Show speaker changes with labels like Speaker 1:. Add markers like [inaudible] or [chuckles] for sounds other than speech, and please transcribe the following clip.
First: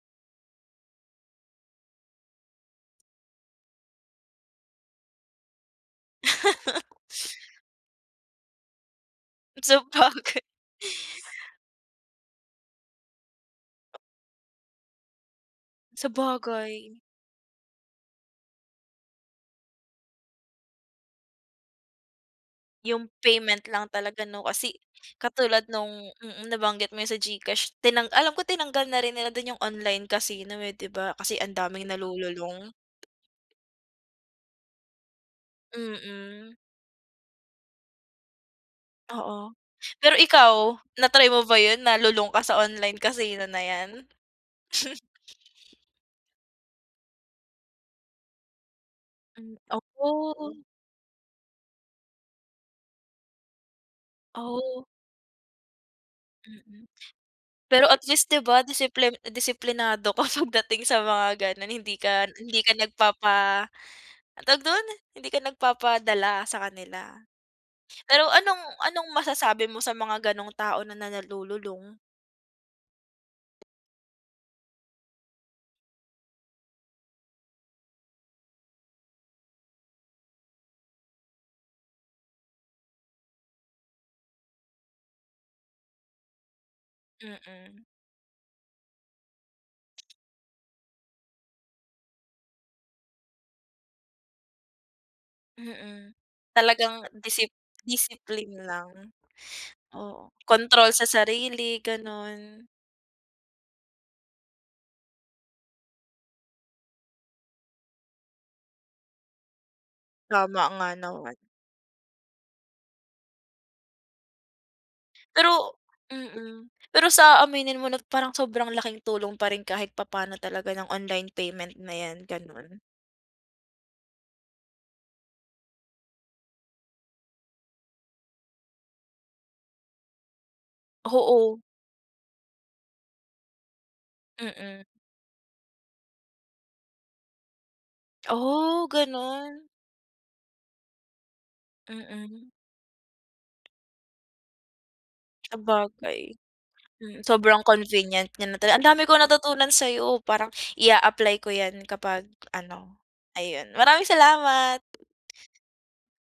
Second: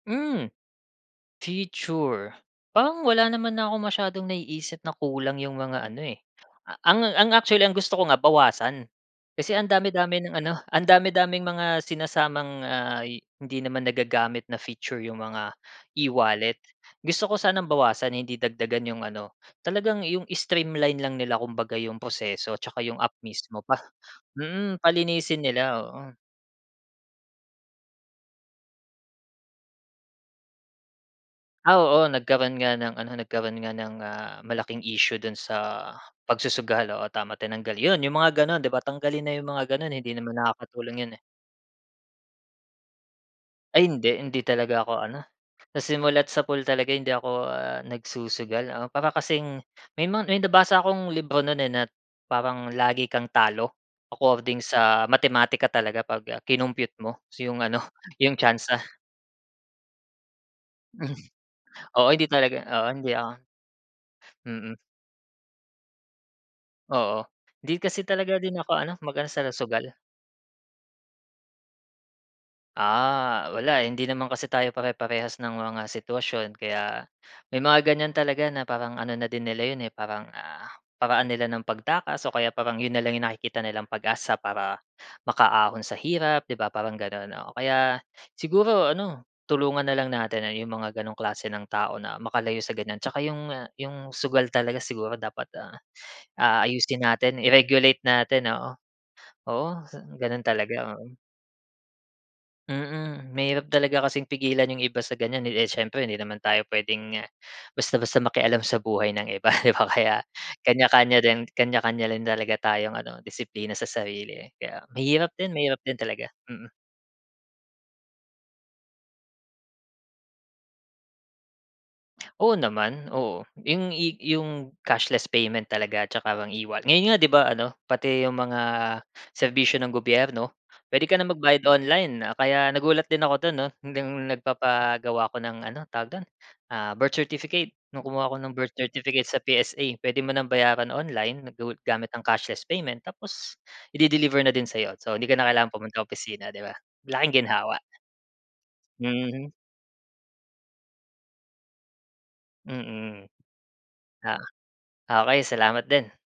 Speaker 1: Hmm, feature, parang wala naman na akong masyadong naiisip na kulang 'yung mga ano, eh. Ang ang
Speaker 2: [chuckles]
Speaker 1: actually ang gusto ko nga bawasan, kasi ang dami, dami ng
Speaker 2: Sabagay.
Speaker 1: ano, ang dami-daming mga sinasamang, ah, hindi naman nagagamit na feature 'yung mga e-wallet.
Speaker 2: Sabagay.
Speaker 1: Gusto ko sanang bawasan hindi dagdagan 'yung ano, talagang 'yung streamline lang nila kumbaga 'yung proseso 'tsaka 'yung app
Speaker 2: 'Yung payment
Speaker 1: mismo pa
Speaker 2: lang talaga 'no, kasi
Speaker 1: mm, palinisin
Speaker 2: katulad
Speaker 1: nila,
Speaker 2: nung
Speaker 1: oo.
Speaker 2: mm, nabanggit mo sa GCash tinang alam ko tinanggal na rin nila dun 'yung online casino, eh, 'di ba kasi ang
Speaker 1: Ah,
Speaker 2: daming
Speaker 1: oo, nagkaroon
Speaker 2: nalululong.
Speaker 1: nga ng ano nagkaroon nga ng, ah, malaking issue dun sa
Speaker 2: Mm.
Speaker 1: pagsusugal, oo tama, tinanggal. 'Yun 'yung mga gano'n 'di ba, tanggalin na 'yung
Speaker 2: Oo,
Speaker 1: mga gano'n hindi
Speaker 2: pero
Speaker 1: naman
Speaker 2: ikaw,
Speaker 1: nakakatulong
Speaker 2: na
Speaker 1: 'yun, eh.
Speaker 2: try mo ba 'yun nalulong ka sa online casino na
Speaker 1: Ay
Speaker 2: 'yan?
Speaker 1: hindi, hindi talaga ako
Speaker 2: [chuckles]
Speaker 1: ano, sa simulat sapol talaga hindi ako, ah, nagsusugal. Ah, para
Speaker 2: Hmm,
Speaker 1: kasing, may mga may
Speaker 2: opo.
Speaker 1: nabasa akong libro no'n, eh, nat parang lagi kang talo, according
Speaker 2: Oh.
Speaker 1: sa matematika talaga pag
Speaker 2: Mm,
Speaker 1: kinumpyut mo 'yung ano,
Speaker 2: pero at least 'di
Speaker 1: 'yung
Speaker 2: ba
Speaker 1: tyansa.
Speaker 2: disiplin disiplinado ka pagdating sa
Speaker 1: Hmm.
Speaker 2: mga gano'n, hindi
Speaker 1: Oo hindi
Speaker 2: ka
Speaker 1: talaga,
Speaker 2: hindi ka
Speaker 1: oo hindi ako.
Speaker 2: nagpapa ang tawag
Speaker 1: Mm.
Speaker 2: dun? Hindi ka nagpapadala sa kanila.
Speaker 1: Oo, 'di kasi
Speaker 2: Pero
Speaker 1: talaga din
Speaker 2: anong
Speaker 1: ako ano,
Speaker 2: anong
Speaker 1: magana sa
Speaker 2: masasabi mo
Speaker 1: sugal.
Speaker 2: sa mga gano'ng tao na na nalululong?
Speaker 1: Ah, wala hindi naman kasi tayo pare-parehas ng mga sitwasyon, kaya may mga ganiyan talaga na parang ano na din nila 'yun, eh, parang, ah, paraan nila ng pagtakas o kaya parang 'yun na lang 'yung nakikita nilang pag-asa para makaahon sa hirap 'di ba, parang gano'n, oo.
Speaker 2: Mm.
Speaker 1: Kaya siguro ano, tulungan na lang natin 'yong mga gano'ng klase ng tao na makalayo sa ganiyan, 'tsaka 'yong 'yong sugal talaga siguro dapat,
Speaker 2: Mm,
Speaker 1: ah, ayusin
Speaker 2: talagang
Speaker 1: natin,
Speaker 2: disip
Speaker 1: i-regulate natin
Speaker 2: disipline
Speaker 1: oo,
Speaker 2: lang,
Speaker 1: oo,
Speaker 2: oo,
Speaker 1: gano'n
Speaker 2: kontrol
Speaker 1: talaga,
Speaker 2: sa
Speaker 1: oo
Speaker 2: sarili gano'n.
Speaker 1: Mm, mahirap talaga kasing pigilan 'yung iba sa ganiyan, eh, eh, siyempre hindi naman tayo puwedeng basta-basta makialam sa buhay ng iba 'di ba, kaya
Speaker 2: Tama nga
Speaker 1: kanya-kanya
Speaker 2: naman.
Speaker 1: din kanya-kanya din talaga tayong ano disiplina sa sarili, kaya, mahirap din
Speaker 2: Pero
Speaker 1: mahirap din talaga,
Speaker 2: mm,
Speaker 1: mm.
Speaker 2: pero sa aaminin mo 'no, parang sobrang laking tulong pa rin kahit papa'no talaga ng online payment na 'yan
Speaker 1: Oo
Speaker 2: gano'n.
Speaker 1: naman, oo. 'Yung i 'yung cashless payment talaga 'tsaka parang e-wa ngayon nga 'di ba ano pati 'yung mga serbisyo ng gobyerno puwede ka na
Speaker 2: Oo.
Speaker 1: magbayad online. Kaya nagulat din ako don 'no, nung
Speaker 2: Mm.
Speaker 1: nagpapagawa ako ng, ano tawag do'n, ah, birth certificate, nung kumuha ako ng birth
Speaker 2: Oh,
Speaker 1: certificate sa
Speaker 2: gano'n.
Speaker 1: PSA. Puwede mo ng bayaran online go gamit ang
Speaker 2: Mm.
Speaker 1: cashless payment tapos i-de-deliver na din sa'yo. So, 'di ka na kailangan pumunta ng
Speaker 2: Sabagay,
Speaker 1: opisina 'di ba,
Speaker 2: mm,
Speaker 1: laking
Speaker 2: sobrang
Speaker 1: ginhawa.
Speaker 2: convenient niya na tala ang dami kong
Speaker 1: Mhm.
Speaker 2: natutunan sayo parang i-aapply ko 'yan kapag ano,
Speaker 1: Mm,
Speaker 2: ayun maraming salamat!
Speaker 1: ah, okey salamat din.